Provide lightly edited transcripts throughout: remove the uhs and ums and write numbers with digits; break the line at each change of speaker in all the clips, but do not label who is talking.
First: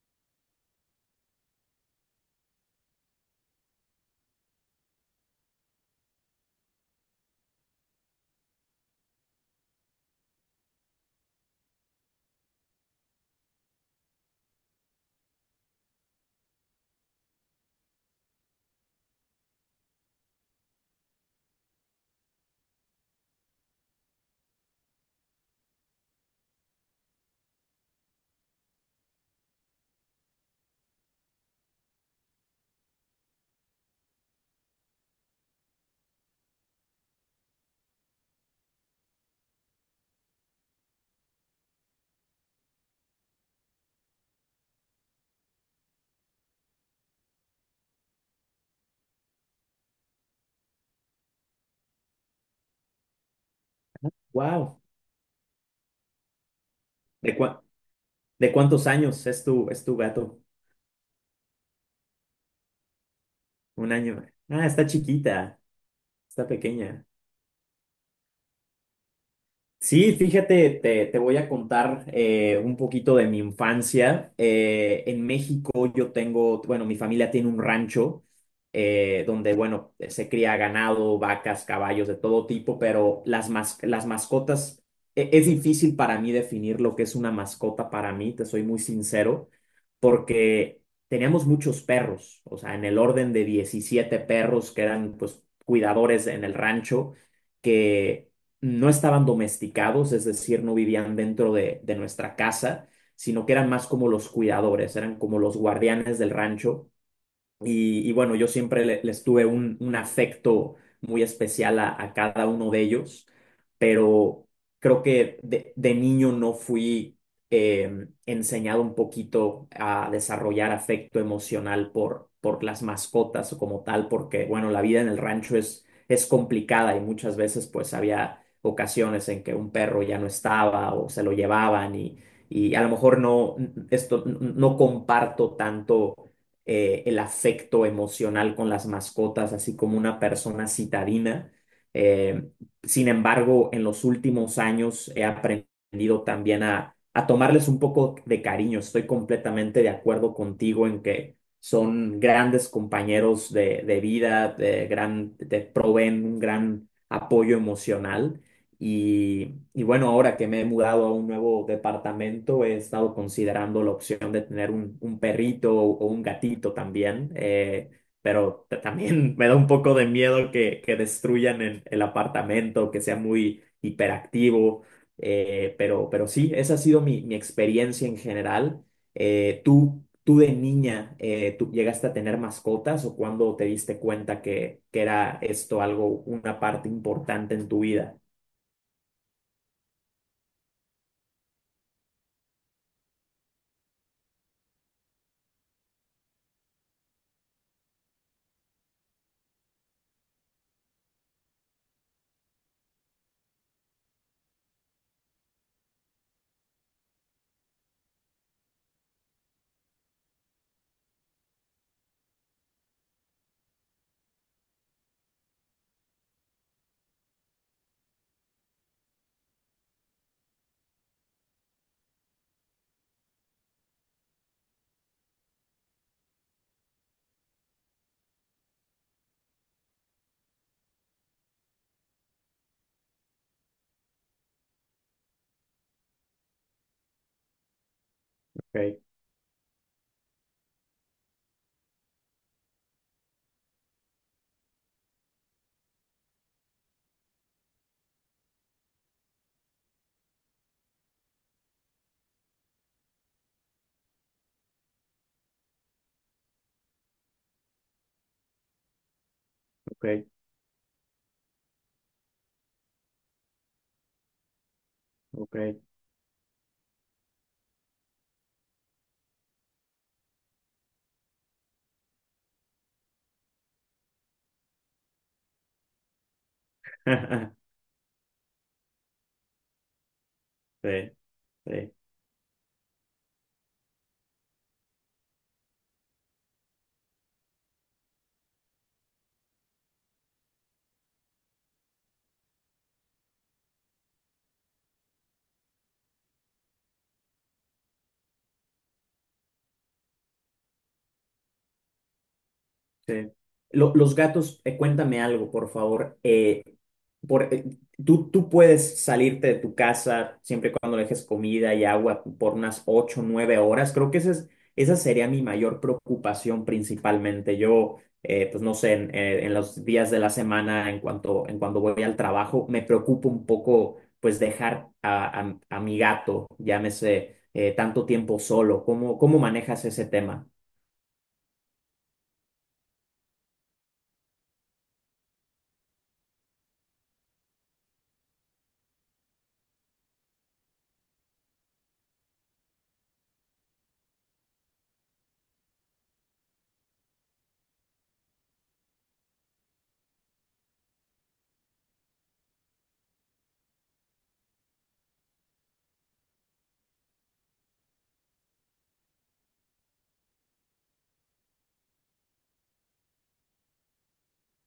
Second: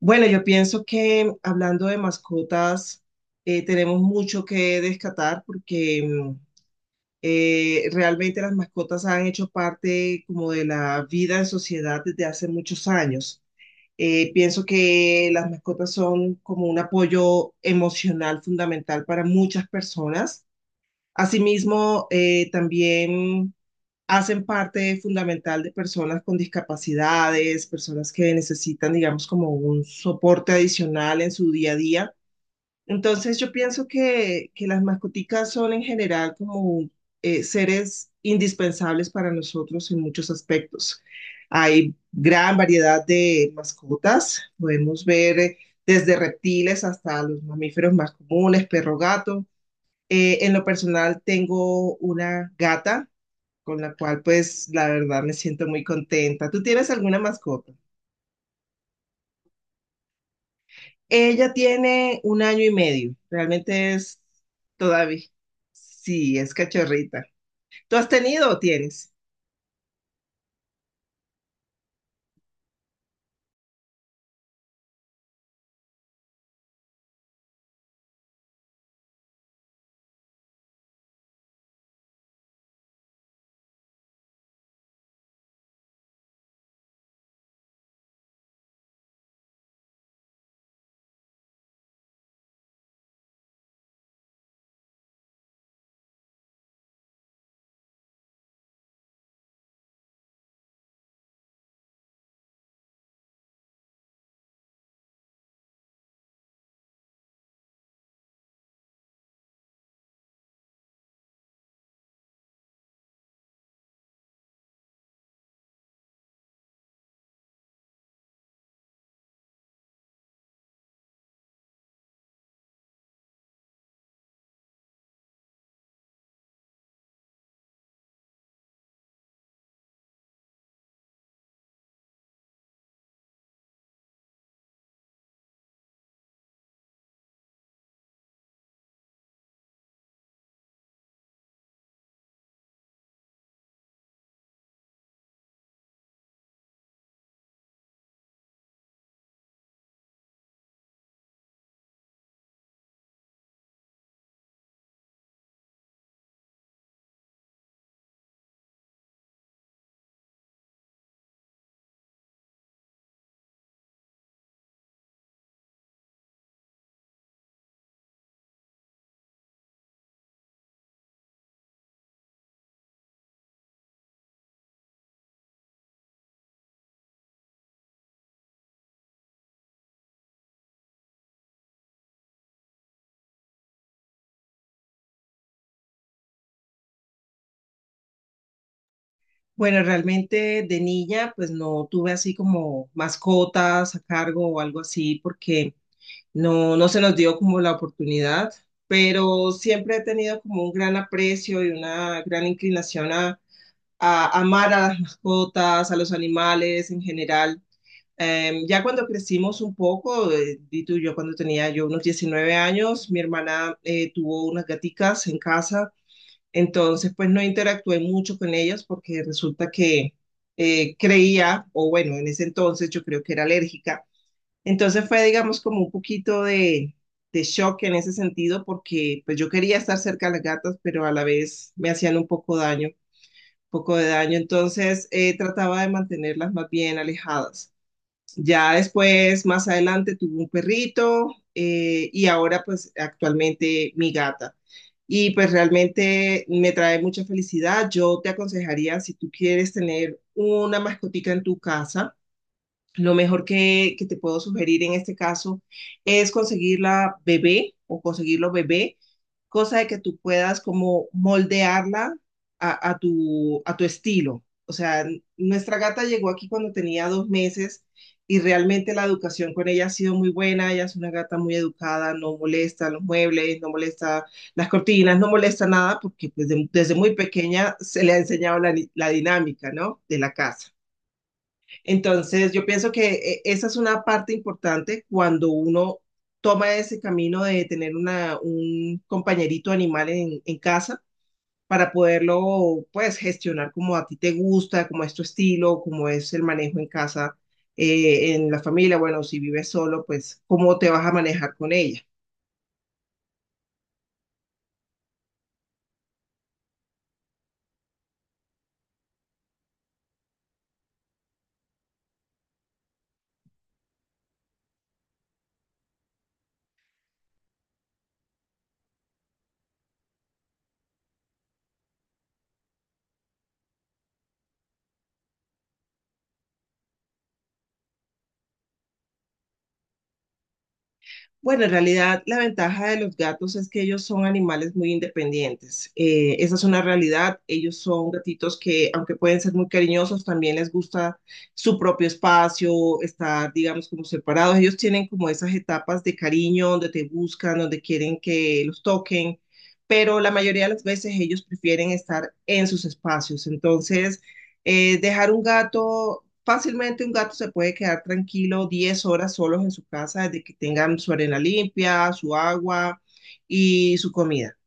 Bueno, yo pienso que hablando de mascotas, tenemos mucho que descatar porque realmente las mascotas han hecho parte como de la vida en sociedad desde hace muchos años. Pienso que las mascotas son como un apoyo emocional fundamental para muchas personas. Asimismo, también hacen parte fundamental de personas con discapacidades, personas que necesitan, digamos, como un soporte adicional en su día a día. Entonces yo pienso que las mascoticas son en general como seres indispensables para nosotros en muchos aspectos. Hay gran variedad de mascotas, podemos ver desde reptiles hasta los mamíferos más comunes, perro, gato. En lo personal tengo una gata con la cual pues
Wow.
la verdad me siento muy contenta. ¿Tú tienes alguna
¿De cua-
mascota?
de cuántos años es tu gato?
Ella tiene un año y medio,
Un
realmente es
año. Ah, está
todavía,
chiquita,
sí,
está
es
pequeña.
cachorrita. ¿Tú has tenido o tienes?
Sí, fíjate, te voy a contar un poquito de mi infancia. En México yo tengo, bueno, mi familia tiene un rancho donde, bueno, se cría ganado, vacas, caballos de todo tipo, pero las mascotas, es difícil para mí definir lo que es una mascota para mí, te soy muy sincero, porque teníamos muchos perros, o sea, en el orden de 17 perros que eran, pues, cuidadores en el rancho que no estaban domesticados, es decir, no vivían dentro de nuestra casa, sino que eran más como los cuidadores, eran como los guardianes del rancho y bueno, yo siempre les tuve un afecto muy especial a cada uno de ellos, pero creo que de niño no fui enseñado un poquito a desarrollar afecto emocional por las mascotas o como tal, porque bueno, la vida en el rancho es complicada y muchas veces pues había ocasiones en que un perro ya no estaba o se lo llevaban y a lo mejor no, no comparto tanto el afecto emocional con las mascotas, así como una persona citadina. Eh, Sin embargo, en los últimos años he aprendido también a tomarles un poco de cariño. Estoy completamente de acuerdo contigo en que son grandes compañeros de vida, te proveen un gran apoyo emocional. Y bueno, ahora que me he mudado a un nuevo departamento, he estado considerando la opción de tener un perrito o un gatito también, pero también me da un poco de miedo que destruyan el apartamento, que sea muy hiperactivo, pero sí, esa ha sido mi experiencia en general. ¿Tú de niña, tú llegaste a tener mascotas o cuándo te diste cuenta que era esto algo, una parte importante en tu vida?
Bueno, realmente de niña, pues no tuve así como mascotas a cargo o algo así, porque no, no se nos dio como la oportunidad, pero siempre he tenido como un gran aprecio y una gran inclinación a amar a las mascotas, a los animales en general. Ya cuando crecimos un poco, di tú, yo cuando tenía yo unos 19 años, mi hermana tuvo unas gaticas en casa, entonces pues no interactué mucho con ellas porque resulta que creía, o bueno, en ese entonces yo creo que era alérgica, entonces fue, digamos, como un poquito de shock en ese sentido porque pues yo quería estar cerca de las gatas, pero a la vez me hacían un poco daño, poco de daño. Entonces trataba de mantenerlas más bien alejadas. Ya
Ok.
después, más adelante, tuve un perrito y ahora pues actualmente mi gata. Y pues realmente me trae mucha felicidad. Yo te aconsejaría, si tú quieres tener una mascotica en tu casa, lo mejor que te puedo sugerir en este caso es conseguirla bebé o conseguirlo bebé, cosa de que tú
Ok,
puedas como moldearla a tu, a tu estilo. O sea,
ok.
nuestra gata llegó aquí cuando tenía dos meses y realmente la educación con ella ha sido muy buena. Ella es una gata muy educada, no molesta los muebles, no molesta las cortinas, no molesta nada porque pues, desde muy pequeña se le ha enseñado la dinámica, ¿no? De la casa.
Sí, sí.
Entonces, yo pienso que esa es una parte importante cuando uno toma ese camino de tener una, un compañerito animal en casa para poderlo, pues, gestionar como a ti te gusta, como es tu estilo, como es el manejo en casa, en la familia. Bueno, si vives solo, pues, ¿cómo te vas a manejar con ella?
Sí. Los gatos, cuéntame algo, por favor. Por, eh, tú puedes salirte de tu casa siempre y cuando le dejes comida y agua por unas ocho o 9 horas. Creo que esa sería mi mayor preocupación principalmente. Yo, pues no sé, en los días de la semana, en cuando voy al trabajo, me preocupa un poco, pues dejar a mi gato, llámese, tanto tiempo solo. ¿Cómo manejas ese tema?
Bueno, en realidad la ventaja de los gatos es que ellos son animales muy independientes. Esa es una realidad. Ellos son gatitos que, aunque pueden ser muy cariñosos, también les gusta su propio espacio, estar, digamos, como separados. Ellos tienen como esas etapas de cariño donde te buscan, donde quieren que los toquen, pero la mayoría de las veces ellos prefieren estar en sus espacios. Entonces, dejar un gato fácilmente un gato se puede quedar tranquilo 10 horas solos en su casa desde que tengan su arena limpia, su agua y su comida.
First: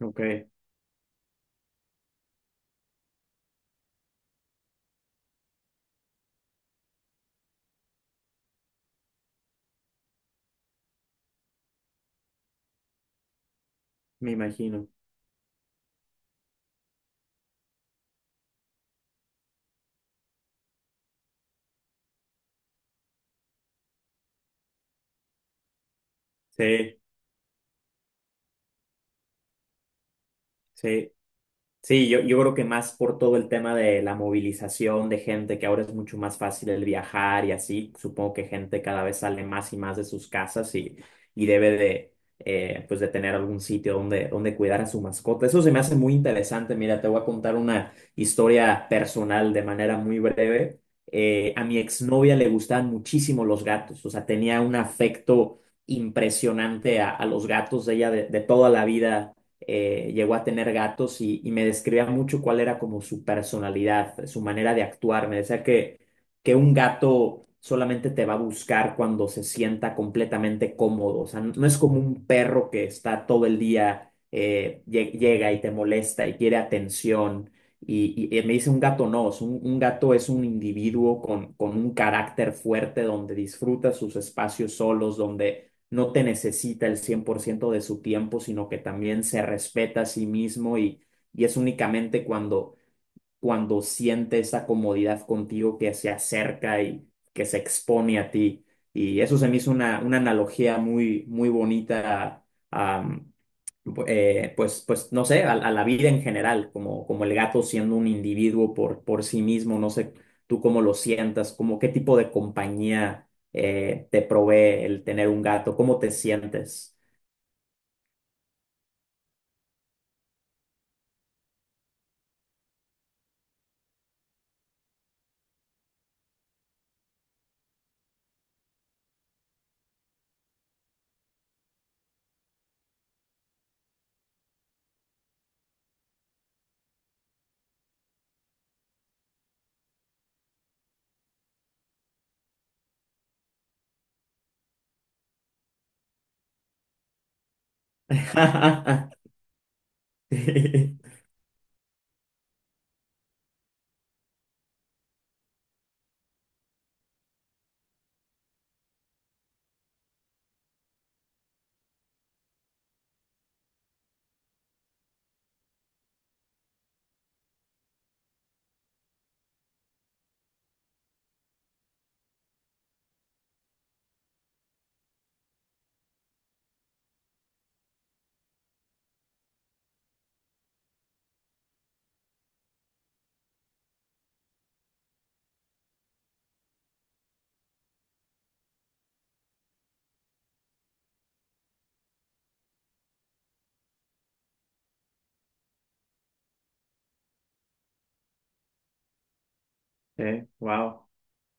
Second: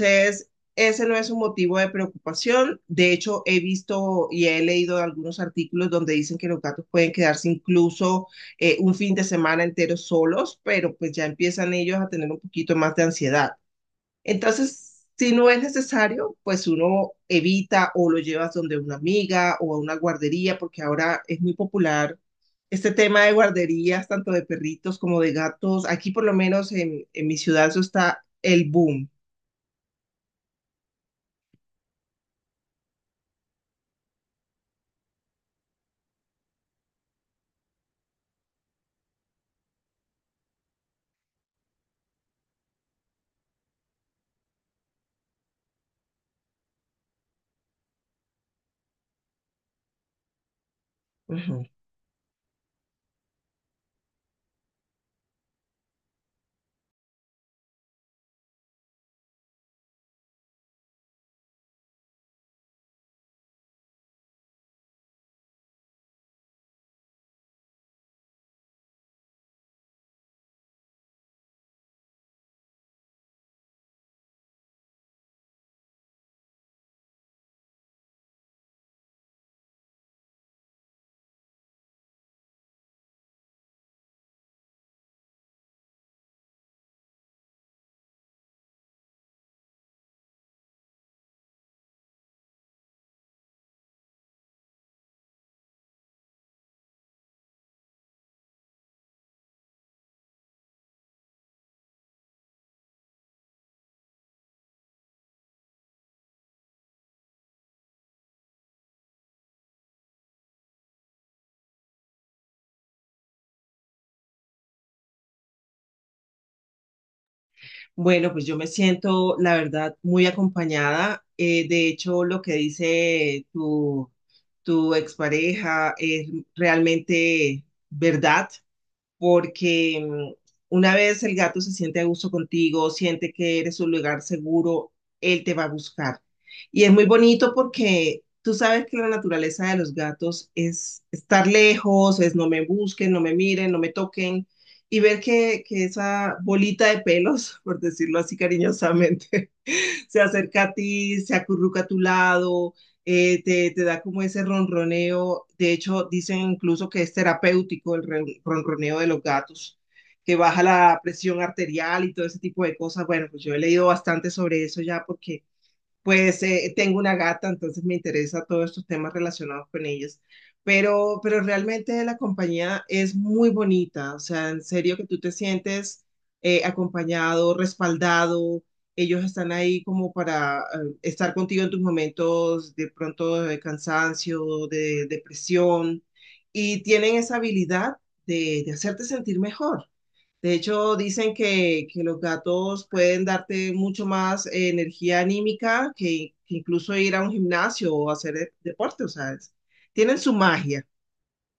Ok,
ese no es un motivo de preocupación. De hecho, he visto y he leído algunos artículos donde dicen que los gatos pueden quedarse incluso un fin de semana entero solos, pero pues ya empiezan ellos a tener un poquito más de ansiedad.
me imagino.
Entonces, si no es necesario, pues uno evita o lo llevas donde una amiga o a una guardería, porque ahora es muy popular este tema de guarderías, tanto de perritos como de gatos. Aquí por lo menos
Sí.
en mi ciudad eso está el boom.
Sí, sí, yo creo que más por todo el tema de la movilización de gente, que ahora es mucho más fácil el viajar y así, supongo que gente cada vez sale más y más de sus casas y debe de, pues de tener algún sitio donde cuidar a su mascota. Eso se me hace muy interesante. Mira, te voy a contar una historia personal de manera muy breve.
Ujú.
A mi exnovia le gustaban muchísimo los gatos, o sea, tenía un afecto impresionante a los gatos de ella de toda la vida, llegó a tener gatos y me describía mucho cuál era como su personalidad, su manera de actuar. Me decía que un gato solamente te va a buscar cuando se sienta completamente cómodo. O sea, no es como un perro que está todo el día, llega y te molesta y quiere atención. Y me dice un gato no, es un gato es un individuo con un carácter fuerte donde disfruta sus espacios solos, donde no te necesita el 100% de su tiempo, sino que también se respeta a sí mismo y es únicamente cuando siente esa comodidad contigo que se acerca y que se expone a ti. Y eso se me hizo una analogía muy, muy bonita a, a, pues no sé, a la vida en general, como el gato siendo un individuo por sí mismo, no sé tú cómo lo sientas, como qué tipo de compañía te provee el tener un gato, cómo te sientes.
Bueno, pues yo me siento, la verdad, muy acompañada. De hecho, lo que dice tu expareja es realmente verdad, porque una vez el gato se siente a gusto contigo, siente que eres un lugar seguro, él te va a buscar. Y es muy bonito porque tú sabes que la naturaleza de los gatos es estar lejos, es no me busquen, no me miren, no me toquen, y ver que esa bolita de pelos, por decirlo así cariñosamente, se acerca a
Sí.
ti, se acurruca a tu lado, da como ese ronroneo. De hecho, dicen incluso que es terapéutico el ronroneo de los gatos, que baja la presión arterial y todo ese tipo de cosas. Bueno, pues yo he leído bastante sobre eso ya porque pues tengo una gata, entonces me interesa todos estos temas relacionados con ellos. Pero realmente la compañía es muy bonita, o sea, en serio que tú te sientes acompañado, respaldado, ellos están ahí como para estar contigo en tus momentos de pronto de cansancio, de depresión, y tienen esa habilidad de hacerte sentir mejor. De hecho, dicen que los gatos pueden darte mucho más energía anímica que incluso ir a un gimnasio o hacer deporte, o sea, es- tienen su magia,
Wow,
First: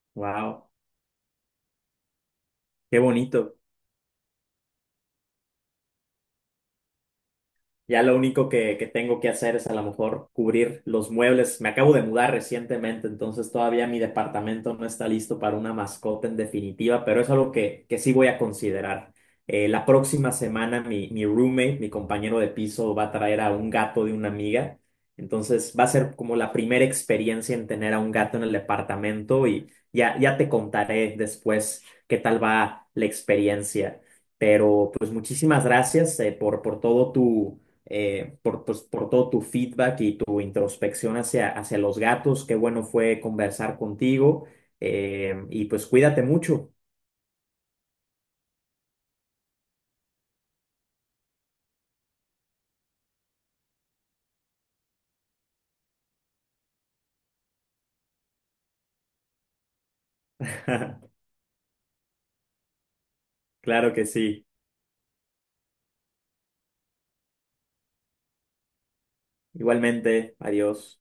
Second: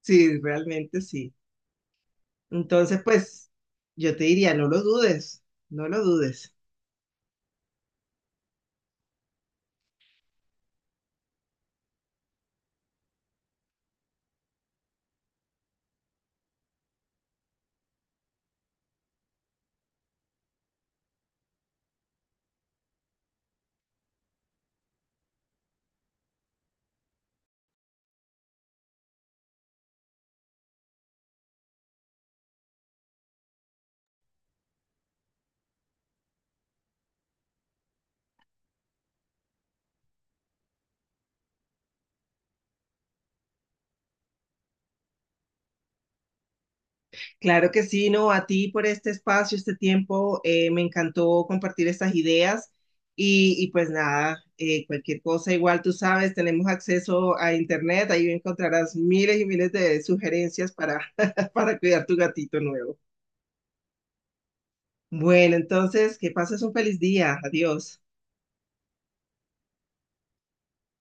sí,
wow,
realmente sí.
qué
Entonces, pues
bonito.
yo te diría, no lo dudes, no lo dudes.
Ya lo único que tengo que hacer es a lo mejor cubrir los muebles. Me acabo de mudar recientemente, entonces todavía mi departamento no está listo para una mascota en definitiva, pero es algo que sí voy a considerar. La próxima semana mi roommate, mi compañero de piso, va a traer a un gato de una amiga. Entonces va a ser como la primera experiencia en tener a un gato en el departamento y ya te contaré después qué tal va la experiencia. Pero pues muchísimas gracias por todo tu feedback y tu introspección hacia los gatos. Qué bueno fue conversar contigo. Y pues cuídate mucho.
Claro que sí, no, a ti por este espacio, este tiempo, me encantó compartir estas ideas y pues nada, cualquier cosa, igual tú sabes, tenemos acceso a internet, ahí encontrarás miles y miles de sugerencias para, para cuidar tu gatito nuevo.
Claro que sí.
Bueno, entonces, que pases un feliz día, adiós.
Igualmente, adiós.